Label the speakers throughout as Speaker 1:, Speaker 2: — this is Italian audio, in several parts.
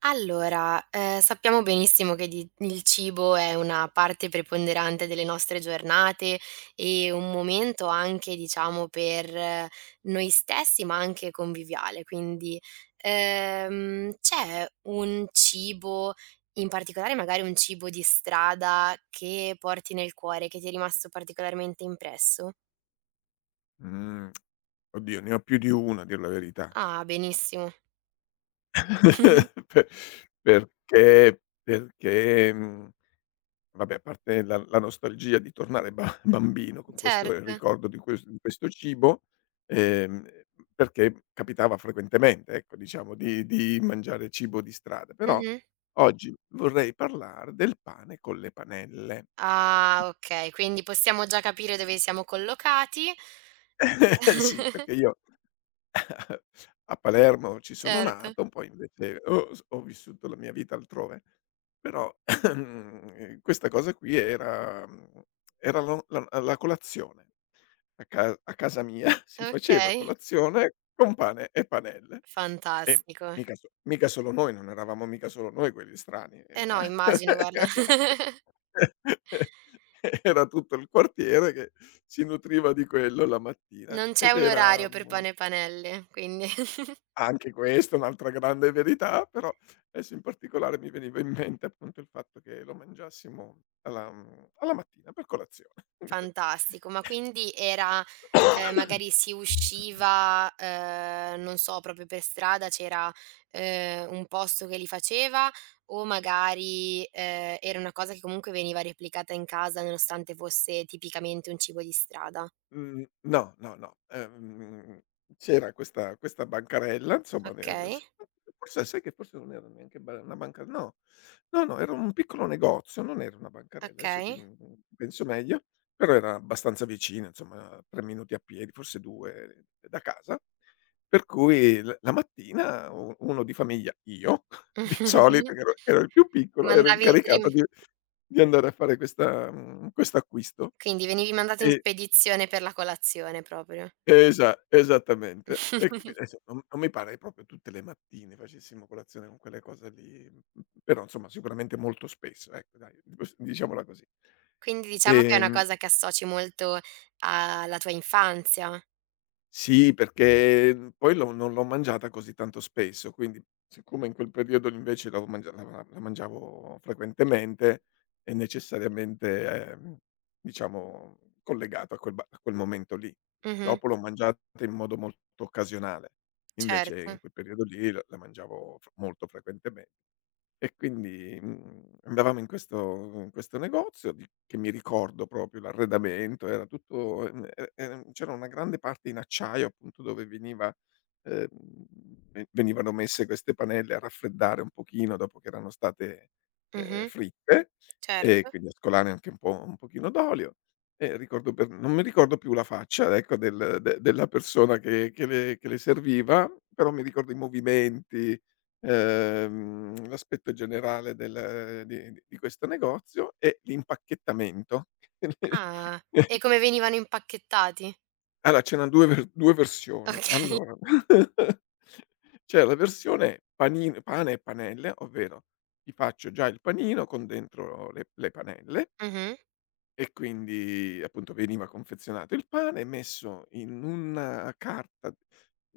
Speaker 1: Allora, sappiamo benissimo che di il cibo è una parte preponderante delle nostre giornate e un momento anche, diciamo, per noi stessi, ma anche conviviale. Quindi, c'è un cibo, in particolare magari un cibo di strada, che porti nel cuore, che ti è rimasto particolarmente impresso?
Speaker 2: Mhmm, Oddio ne ho più di 1 a dir la verità.
Speaker 1: Ah, benissimo.
Speaker 2: Pe perché perché, mhmm, vabbè a parte la nostalgia di tornare ba bambino con questo il
Speaker 1: Certo.
Speaker 2: ricordo di questo cibo, ehm, perché capitava frequentemente ecco, diciamo di mangiare cibo di strada, però
Speaker 1: Mh-mh.
Speaker 2: oggi vorrei parlar del pane con le panelle.
Speaker 1: Ah, okay. Quindi possiamo già capire dove siamo collocati.
Speaker 2: Sì, perché io a Palermo ci sono
Speaker 1: Certo.
Speaker 2: nato, poi invece ho vissuto la mia vita altrove, però questa cosa qui era era lo la la colazione. A casa mia si faceva
Speaker 1: Okay,
Speaker 2: colazione con pane e panelle. E
Speaker 1: fantastico.
Speaker 2: mica solo noi, non eravamo mica solo noi quelli strani,
Speaker 1: Eh
Speaker 2: era
Speaker 1: no, immagino guarda.
Speaker 2: era tutto il quartiere che si nutriva di quello la mattina
Speaker 1: Non c'è
Speaker 2: ed
Speaker 1: un orario
Speaker 2: era,
Speaker 1: per
Speaker 2: mhmm
Speaker 1: pane e panelle, quindi.
Speaker 2: Anche questa è un'altra grande verità, però adesso in particolare mi veniva in mente appunto il fatto che lo mangiassimo alla mattina per colazione.
Speaker 1: Fantastico. Ma quindi era magari si usciva, non so, proprio per strada c'era, un posto che li faceva, o magari, era una cosa che comunque veniva replicata in casa nonostante fosse tipicamente un cibo di strada?
Speaker 2: Mhmm, no, no, no, c'era questa bancarella, insomma de
Speaker 1: Okay,
Speaker 2: s forse sai che forse non era neanche ba una banca, no, no, no, era un piccolo negozio, non era una bancarella, adesso che,
Speaker 1: okay.
Speaker 2: penso meglio, però era abbastanza vicina, insomma 3 minuti a piedi, forse 2 da casa. Per cui l la mattina u uno di famiglia, io, di solito, che ero il più piccolo, ero
Speaker 1: Mandavi rim
Speaker 2: incaricato di andare a fare questo acquisto.
Speaker 1: quindi venivi mandato in
Speaker 2: E
Speaker 1: spedizione per la colazione proprio.
Speaker 2: Esattamente. E qui adesso non mi pare proprio tutte le mattine facessimo colazione con quelle cose lì, però insomma sicuramente molto spesso, ecco dai, pos diciamola così.
Speaker 1: Quindi diciamo che è una
Speaker 2: Ehm
Speaker 1: cosa che associ molto alla tua infanzia.
Speaker 2: Sì, perché, poi l'ho non l'ho mangiata così tanto spesso, quindi siccome in quel periodo invece l'avevo mangia la mangiavo frequentemente, è necessariamente, diciamo, collegato a quel ba a quel momento lì.
Speaker 1: Mh-mh,
Speaker 2: Dopo l'ho mangiata in modo molto occasionale, invece in
Speaker 1: certo.
Speaker 2: quel periodo lì la mangiavo f molto frequentemen e quindi, andavamo in questo negozio, di che mi ricordo proprio l'arredamento era tutto, c'era una grande parte in acciaio, appunto dove ehm, venivano messe queste panelle a raffreddare un pochino dopo che erano state,
Speaker 1: Mh-mh,
Speaker 2: fritte, e
Speaker 1: certo.
Speaker 2: quindi a scolare anche un pochino d'olio. E ricordo per Non mi ricordo più la faccia, ecco, della persona che le serviva, però mi ricordo i movimenti, l'aspetto generale del di questo negozio e l'impacchettamento.
Speaker 1: Ah, e come venivano impacchettati?
Speaker 2: Allora, ce n'han 2 ver 2 versioni.
Speaker 1: Okay.
Speaker 2: Allora, c'è la versione panin pane e panelle, ovvero ti faccio già il panino con dentro le panelle,
Speaker 1: Mh-mh,
Speaker 2: e quindi appunto veniva confezionato il pane, messo in una carta,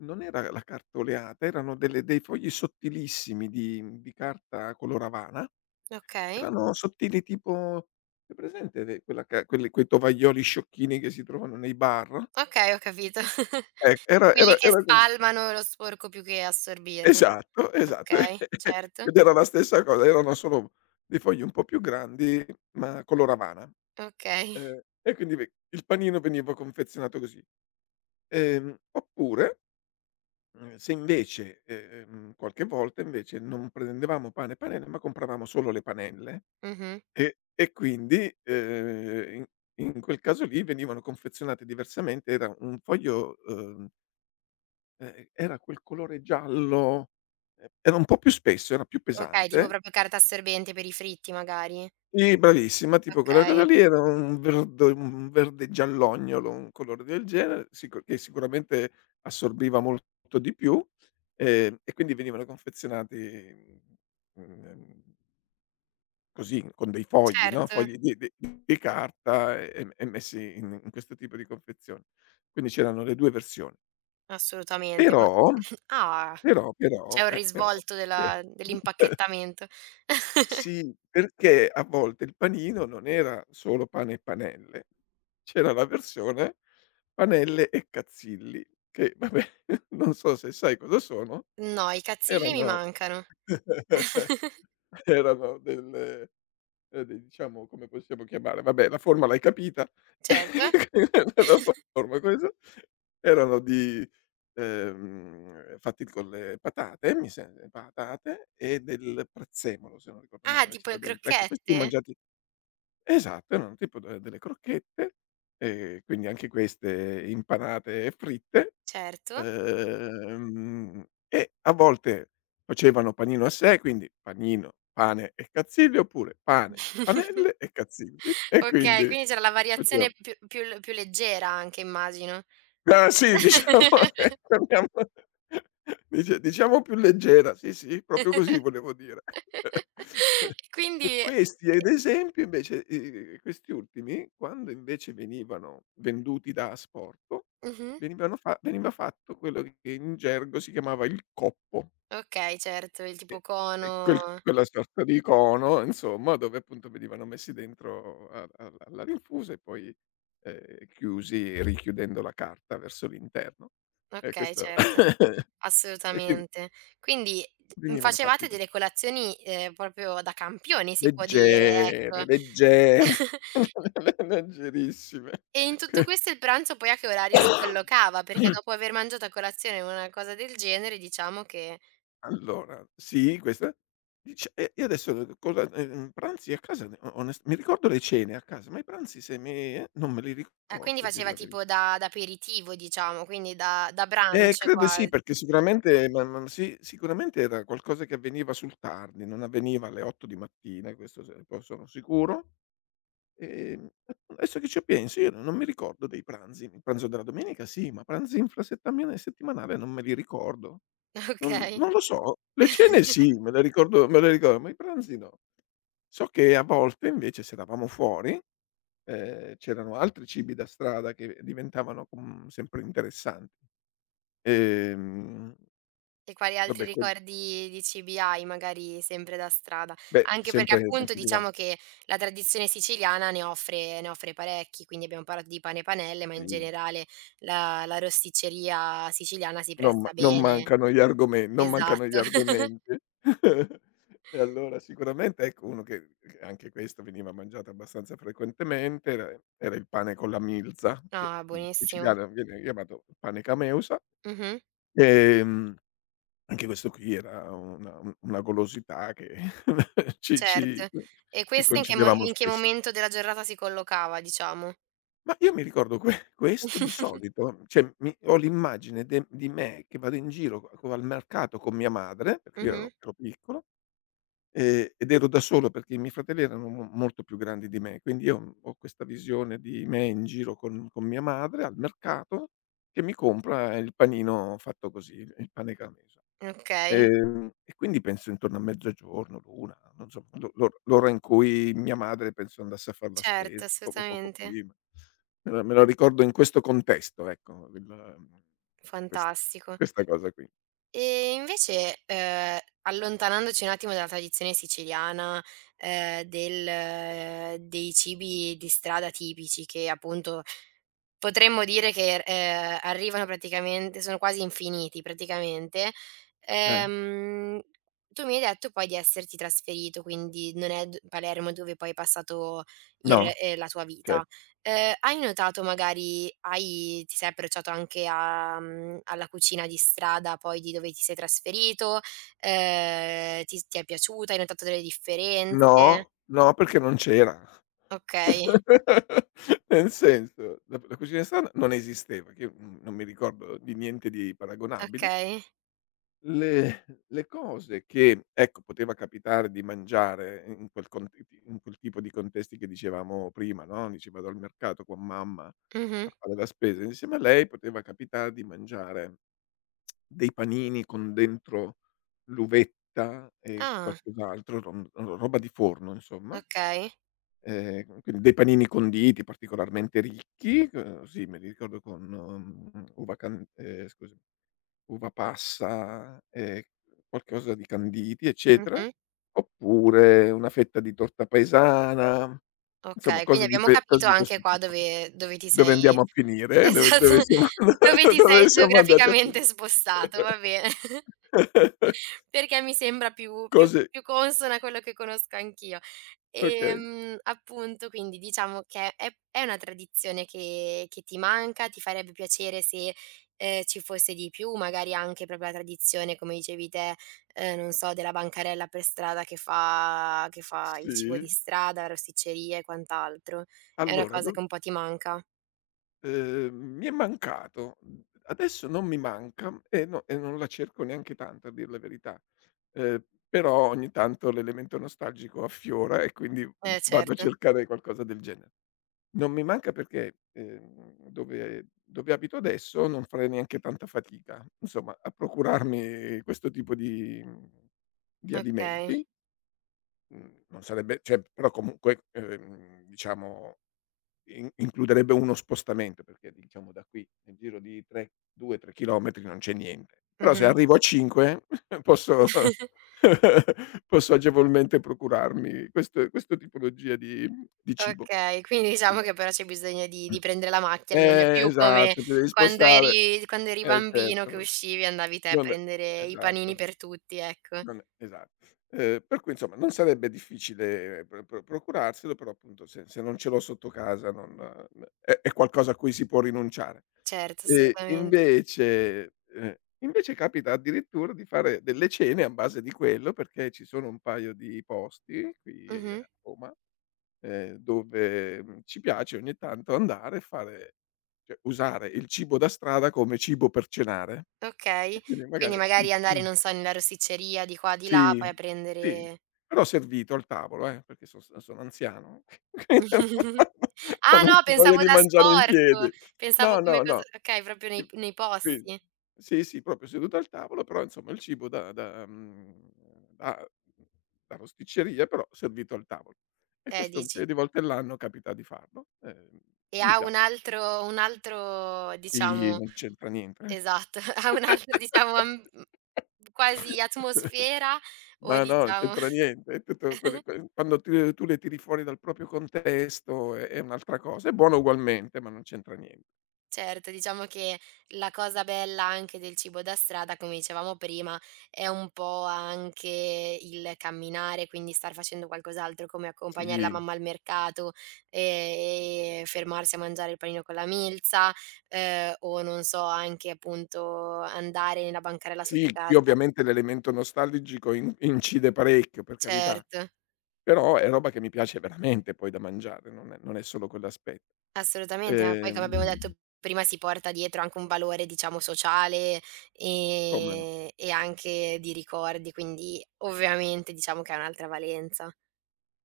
Speaker 2: non era la carta oleata, erano delle dei fogli sottilissimi di carta color avana.
Speaker 1: okay.
Speaker 2: Erano sottili tipo, hai presente le quella ca quelli quei tovaglioli sciocchini che si trovano nei bar?
Speaker 1: Okay, ho capito.
Speaker 2: Ec era era
Speaker 1: Quelli che
Speaker 2: era così.
Speaker 1: spalmano lo sporco più che assorbirlo.
Speaker 2: Esatto, esatto.
Speaker 1: Okay, certo.
Speaker 2: Ed era la stessa cosa, erano solo dei fogli un po' più grandi, ma color Havana.
Speaker 1: Okay.
Speaker 2: E quindi ve il panino veniva confezionato così. Oppure, mhmm, se invece, qualche volta invece non prendevamo pane e panelle, ma compravamo solo le panelle.
Speaker 1: Mh-mh.
Speaker 2: E quindi, in quel caso lì venivano confezionate diversamente, era un foglio, era quel colore giallo, e era un po' più spesso, era più
Speaker 1: Okay, tipo
Speaker 2: pesante.
Speaker 1: proprio carta assorbente per i fritti magari?
Speaker 2: Sì, bravissima, tipo quella cosa
Speaker 1: Okay,
Speaker 2: lì era un verde giallognolo, un colore del genere, sicuramente assorbiva molto di più, e quindi venivano confezionati, mhmm, ehm così, con dei fogli, no,
Speaker 1: certo,
Speaker 2: fogli di carta, e messi in questo tipo di confezioni. Quindi c'erano le 2 versioni.
Speaker 1: assolutamente,
Speaker 2: Però
Speaker 1: ma ah,
Speaker 2: però
Speaker 1: c'è
Speaker 2: però
Speaker 1: un
Speaker 2: eh, però
Speaker 1: risvolto
Speaker 2: eh.
Speaker 1: della dell'impacchettamento.
Speaker 2: Sì, perché a volte il panino non era solo pane e panelle, c'era la versione panelle e cazzilli, che vabbè, non so se sai cosa sono,
Speaker 1: No, i cazzilli mi
Speaker 2: erano
Speaker 1: mancano.
Speaker 2: erano delle. D Diciamo, come possiamo chiamare, vabbè la forma l'hai capita,
Speaker 1: Certo.
Speaker 2: la forma questa, erano di fatti con le patate, mi sem patate e del prezzemolo, se non ricordo
Speaker 1: Ah,
Speaker 2: male
Speaker 1: tipo le
Speaker 2: c'era dentro. Ecco, questi li ho
Speaker 1: crocchette?
Speaker 2: mangiati. Esatto, erano tipo de delle crocchette, quindi anche queste impanate e fritte,
Speaker 1: Certo.
Speaker 2: e a volte facevano panino a sé, quindi panino, pane e cazzilli, oppure pane, panelle e cazzilli, e
Speaker 1: Okay,
Speaker 2: quindi
Speaker 1: quindi c'era la variazione
Speaker 2: facevam.
Speaker 1: più leggera anche, immagino.
Speaker 2: Ah sì, diciamo torniamo, dice diciamo più leggera. Sì, sì, proprio così volevo dire. E
Speaker 1: Quindi
Speaker 2: questi ad esempio invece, questi ultimi, quando invece venivano venduti da asporto,
Speaker 1: mh-mh,
Speaker 2: veniva fatto quello che in gergo si chiamava il coppo.
Speaker 1: okay, certo, il tipo
Speaker 2: E e
Speaker 1: cono.
Speaker 2: quella sorta di cono, insomma, dove appunto venivano messi dentro a a alla rinfusa, e poi, chiusi richiudendo la carta verso l'interno. E
Speaker 1: Okay,
Speaker 2: questo
Speaker 1: certo.
Speaker 2: e quindi
Speaker 1: Assolutamente. Quindi,
Speaker 2: venivano fatti
Speaker 1: facevate
Speaker 2: così.
Speaker 1: delle colazioni, proprio da campioni si può dire,
Speaker 2: Leggere,
Speaker 1: ecco.
Speaker 2: leggere, leggerissime.
Speaker 1: E in tutto questo il pranzo poi a che orario si collocava? Perché dopo aver mangiato a colazione una cosa del genere, diciamo che
Speaker 2: Allora, sì, questa dice e adesso cosa, pranzi a casa, ne o onest mi ricordo le cene a casa, ma i pranzi, se me non me li
Speaker 1: ah, quindi
Speaker 2: ricordo a dir
Speaker 1: faceva
Speaker 2: la
Speaker 1: tipo
Speaker 2: verità.
Speaker 1: da aperitivo diciamo, quindi da brunch
Speaker 2: Credo
Speaker 1: qua.
Speaker 2: sì, perché sicuramente, ma sì, sicuramente era qualcosa che avveniva sul tardi, non avveniva alle 8 di mattina, questo se poi sono sicuro. Ehm, Adesso che ci penso io non mi ricordo dei pranzi. Il pranzo della domenica sì, ma pranzi infrasettamiane settimanale non me li ricordo. Non
Speaker 1: Okay.
Speaker 2: non lo so, le cene sì, me le ricordo, me le ricordo, ma i pranzi no. So che a volte invece se eravamo fuori, c'erano altri cibi da strada che diventavano, sempre interessanti. Ehm,
Speaker 1: E quali altri
Speaker 2: vabbè quel
Speaker 1: ricordi di cibi hai, magari sempre da strada?
Speaker 2: Beh,
Speaker 1: Anche perché,
Speaker 2: sempre
Speaker 1: appunto,
Speaker 2: sempre di là.
Speaker 1: diciamo che la tradizione siciliana ne offre parecchi, quindi abbiamo parlato di pane e panelle, ma in
Speaker 2: Sì.
Speaker 1: generale la rosticceria siciliana si presta
Speaker 2: Non
Speaker 1: bene.
Speaker 2: mancano gli argomen non mancano gli
Speaker 1: Esatto.
Speaker 2: argomenti. E allora sicuramente, ecco, uno che anche questo veniva mangiato abbastanza frequentemente era il pane con la milza, che
Speaker 1: No,
Speaker 2: in
Speaker 1: buonissimo.
Speaker 2: siciliano viene chiamato pane cameusa.
Speaker 1: Mh-mh,
Speaker 2: Ehm, Anche questo qui era una golosità che ci ci
Speaker 1: certo. E
Speaker 2: ci
Speaker 1: questa
Speaker 2: concedevamo
Speaker 1: in che
Speaker 2: spesso.
Speaker 1: momento della giornata si collocava, diciamo?
Speaker 2: Ma io mi ricordo questo di solito, cioè mi ho l'immagine de di me che vado in giro co co al mercato con mia madre, perché io
Speaker 1: Mh-mh,
Speaker 2: ero piccolo, ed ero da solo perché i miei fratelli erano mo molto più grandi di me, quindi io ho questa visione di me in giro con mia madre al mercato che mi compra il panino fatto così, il pane Parmesan.
Speaker 1: okay,
Speaker 2: E quindi penso intorno a mezzogiorno, l'1, non so, l'ora in cui mia madre penso andasse a far la
Speaker 1: certo,
Speaker 2: spesa, poco poco
Speaker 1: assolutamente.
Speaker 2: prima. Me la ricordo in questo contesto, ecco, il mhmm, ques
Speaker 1: Fantastico.
Speaker 2: questa cosa qui.
Speaker 1: E invece, allontanandoci un attimo dalla tradizione siciliana, del dei cibi di strada tipici che, appunto, potremmo dire che, arrivano, praticamente sono quasi infiniti praticamente.
Speaker 2: Eh,
Speaker 1: Ehm, tu mi hai detto poi di esserti trasferito, quindi non è d Palermo dove poi hai passato il
Speaker 2: no,
Speaker 1: la tua
Speaker 2: ce
Speaker 1: vita. Hai notato magari, hai ti sei approcciato anche alla cucina di strada poi di dove ti sei trasferito? Ti è piaciuta? Hai notato delle differenze?
Speaker 2: no, no, perché non c'era.
Speaker 1: Okay,
Speaker 2: Nel senso, la cucina strana non esisteva, che io, non mi ricordo di niente di paragonabile.
Speaker 1: okay.
Speaker 2: Le cose che, ecco, poteva capitare di mangiare in quel tipo di contesti che dicevamo prima, no, dici: "Vado al mercato con mamma
Speaker 1: Mh-mh.
Speaker 2: a fare la spesa", insieme a lei poteva capitare di mangiare dei panini con dentro l'uvetta e
Speaker 1: Ah,
Speaker 2: qualcos'altro, rom ro roba di forno insomma,
Speaker 1: okay.
Speaker 2: quindi dei panini conditi particolarmente ricchi, sì, me li ricordo con, mhmm, uva can scusa, uva passa e qualcosa di canditi, eccetera,
Speaker 1: Mh-mh.
Speaker 2: oppure una fetta di torta paesana, insomma
Speaker 1: Okay, quindi
Speaker 2: cose di
Speaker 1: abbiamo
Speaker 2: que cose
Speaker 1: capito
Speaker 2: di
Speaker 1: anche
Speaker 2: questo
Speaker 1: qua
Speaker 2: tipo.
Speaker 1: dove ti
Speaker 2: Dove
Speaker 1: sei
Speaker 2: andiamo a finire? Eh? Dove
Speaker 1: esatto,
Speaker 2: siamo
Speaker 1: dove ti sei
Speaker 2: dove siamo andati a
Speaker 1: geograficamente
Speaker 2: finire?
Speaker 1: spostato, va bene. Perché mi sembra
Speaker 2: Cose
Speaker 1: più consona a quello che conosco anch'io.
Speaker 2: Okay,
Speaker 1: Appunto, quindi diciamo che è una tradizione che ti manca, ti farebbe piacere se, ci fosse di più, magari anche proprio la tradizione, come dicevi te, non so, della bancarella per strada che fa il cibo di
Speaker 2: sì.
Speaker 1: strada, rosticceria e quant'altro. È una
Speaker 2: Allora,
Speaker 1: cosa
Speaker 2: dov
Speaker 1: che un po' ti manca.
Speaker 2: Mi è mancato. Adesso non mi manca, e no, e non la cerco neanche tanto a dir la verità, però ogni tanto l'elemento nostalgico affiora e quindi v
Speaker 1: Eh
Speaker 2: vado a
Speaker 1: certo,
Speaker 2: cercare qualcosa del genere. Non mi manca perché, dove abito adesso non farei neanche tanta fatica, insomma, a procurarmi questo tipo di di
Speaker 1: okay.
Speaker 2: alimenti. Mhmm, Non sarebbe, cioè, però comunque, diciamo, in includerebbe uno spostamento, perché diciamo da qui nel giro di 3, 2, 3 chilometri non c'è niente. Però se
Speaker 1: Mh-mh.
Speaker 2: arrivo a 5 posso posso agevolmente procurarmi questo tipologia di cibo.
Speaker 1: Okay, quindi diciamo che però c'è bisogno di
Speaker 2: Mh.
Speaker 1: di prendere la macchina, non è più come
Speaker 2: Esatto, ti devi
Speaker 1: quando
Speaker 2: spostare.
Speaker 1: eri quando eri
Speaker 2: Eh
Speaker 1: bambino, che
Speaker 2: certo,
Speaker 1: uscivi e andavi te a
Speaker 2: non è-
Speaker 1: prendere i panini
Speaker 2: esatto.
Speaker 1: per tutti, ecco.
Speaker 2: Non esa Per cui insomma non sarebbe difficile, procurarselo, però appunto se non ce l'ho sotto casa, non, n è qualcosa a cui si può rinunciare.
Speaker 1: Certo, assolutamente.
Speaker 2: Invece, capita addirittura di fare delle cene a base di quello, perché ci sono un paio di posti qui,
Speaker 1: Mh-mh.
Speaker 2: a Roma, dove, ci piace ogni tanto andare e fare, cioè usare il cibo da strada come cibo per cenare.
Speaker 1: Okay.
Speaker 2: E quindi
Speaker 1: Quindi
Speaker 2: magari
Speaker 1: magari andare,
Speaker 2: un
Speaker 1: non so, nella rosticceria di qua, di là, poi
Speaker 2: sì,
Speaker 1: a
Speaker 2: sì,
Speaker 1: prendere.
Speaker 2: però servito al tavolo, perché so s sono anziano,
Speaker 1: Ah no,
Speaker 2: non c'ho voglia
Speaker 1: pensavo
Speaker 2: di
Speaker 1: da
Speaker 2: mangiare in
Speaker 1: sport,
Speaker 2: piedi.
Speaker 1: pensavo
Speaker 2: No,
Speaker 1: come
Speaker 2: no,
Speaker 1: cosa.
Speaker 2: no.
Speaker 1: Okay, proprio
Speaker 2: Qui
Speaker 1: nei
Speaker 2: qui
Speaker 1: posti.
Speaker 2: sì, sì, proprio seduto al tavolo, però insomma il cibo da da da rosticceria, però servito al tavolo. E questo un
Speaker 1: Dici.
Speaker 2: paio di volte all'anno capita di farlo,
Speaker 1: E
Speaker 2: e mi
Speaker 1: ha
Speaker 2: pia
Speaker 1: un altro
Speaker 2: sì,
Speaker 1: diciamo.
Speaker 2: non c'entra niente.
Speaker 1: Esatto, ha un altro, diciamo, quasi atmosfera o
Speaker 2: Ma no, non cioè
Speaker 1: diciamo.
Speaker 2: c'entra niente, è tutto, quelle que quando ti tu le tiri fuori dal proprio contesto è un'altra cosa. È buona ugualmente, ma non c'entra nien.
Speaker 1: Certo, diciamo che la cosa bella anche del cibo da strada, come dicevamo prima, è un po' anche il camminare, quindi star facendo qualcos'altro, come accompagnare la
Speaker 2: Sì,
Speaker 1: mamma al mercato, e fermarsi a mangiare il panino con la milza, o non so, anche appunto andare nella bancarella sotto
Speaker 2: sì, qui
Speaker 1: casa.
Speaker 2: ovviamente l'elemento nostalgico in incide parecchio, per carità,
Speaker 1: Certo.
Speaker 2: però è roba che mi piace veramente poi da mangiare, non è solo quell'aspe
Speaker 1: Assolutamente, ma poi, come abbiamo
Speaker 2: ehm,
Speaker 1: detto prima, si porta dietro anche un valore diciamo sociale,
Speaker 2: come no.
Speaker 1: e anche di ricordi, quindi ovviamente diciamo che ha un'altra valenza.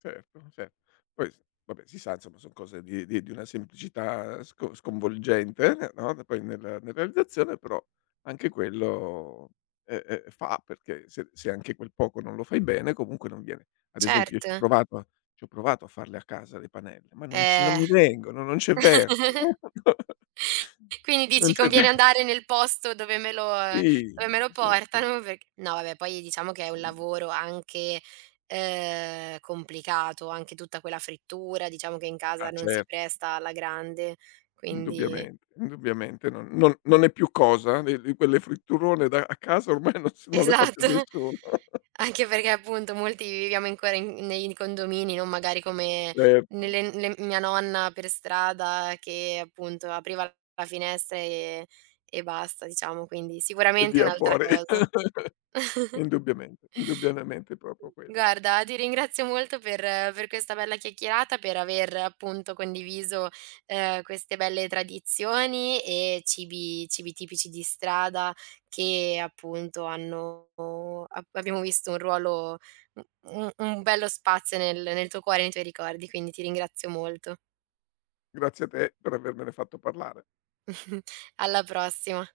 Speaker 2: Certo, cer poi s vabbè si sa insomma son cose di una semplicità sconvolgente, n no, n poi nella realizzazione, però anche quello, fa perché se anche quel poco non lo fai bene comunque non viene. Ad esempio io ci
Speaker 1: Certo,
Speaker 2: ho provato ci ho provato a farle a casa le panelle, ma non
Speaker 1: eh.
Speaker 2: mi vengono, non c'è verso.
Speaker 1: Quindi
Speaker 2: Non
Speaker 1: dici:
Speaker 2: c'è
Speaker 1: "Conviene
Speaker 2: verso.
Speaker 1: andare nel posto dove me lo
Speaker 2: Sì,
Speaker 1: dove me lo
Speaker 2: sì, sì,
Speaker 1: portano", perch no vabbè, poi diciamo che è un
Speaker 2: sì.
Speaker 1: lavoro anche, complicato, anche tutta quella frittura, diciamo che in casa
Speaker 2: Ah
Speaker 1: non si
Speaker 2: cer
Speaker 1: presta alla grande, quindi.
Speaker 2: Indubbiamente, indubbiamente non è più cosa di quelle fritturone da, a casa ormai non le fa più
Speaker 1: Esatto.
Speaker 2: nessuno.
Speaker 1: Anche perché, appunto, molti viviamo ancora in nei condomini, non magari come
Speaker 2: e
Speaker 1: nelle le mia nonna per strada che appunto apriva la finestra e basta, diciamo, quindi
Speaker 2: e
Speaker 1: sicuramente è
Speaker 2: via
Speaker 1: un'altra
Speaker 2: fuori.
Speaker 1: cosa.
Speaker 2: Indubbiamente, indubbiamente è proprio quello.
Speaker 1: Guarda, ti ringrazio molto per questa bella chiacchierata, per aver appunto condiviso, queste belle tradizioni e cibi tipici di strada che, appunto, hanno ab abbiamo visto un ruolo, u u un bello spazio nel tuo cuore e nei tuoi ricordi, quindi ti ringrazio molto.
Speaker 2: Grazie a te per avermene fatto parlare.
Speaker 1: Alla prossima.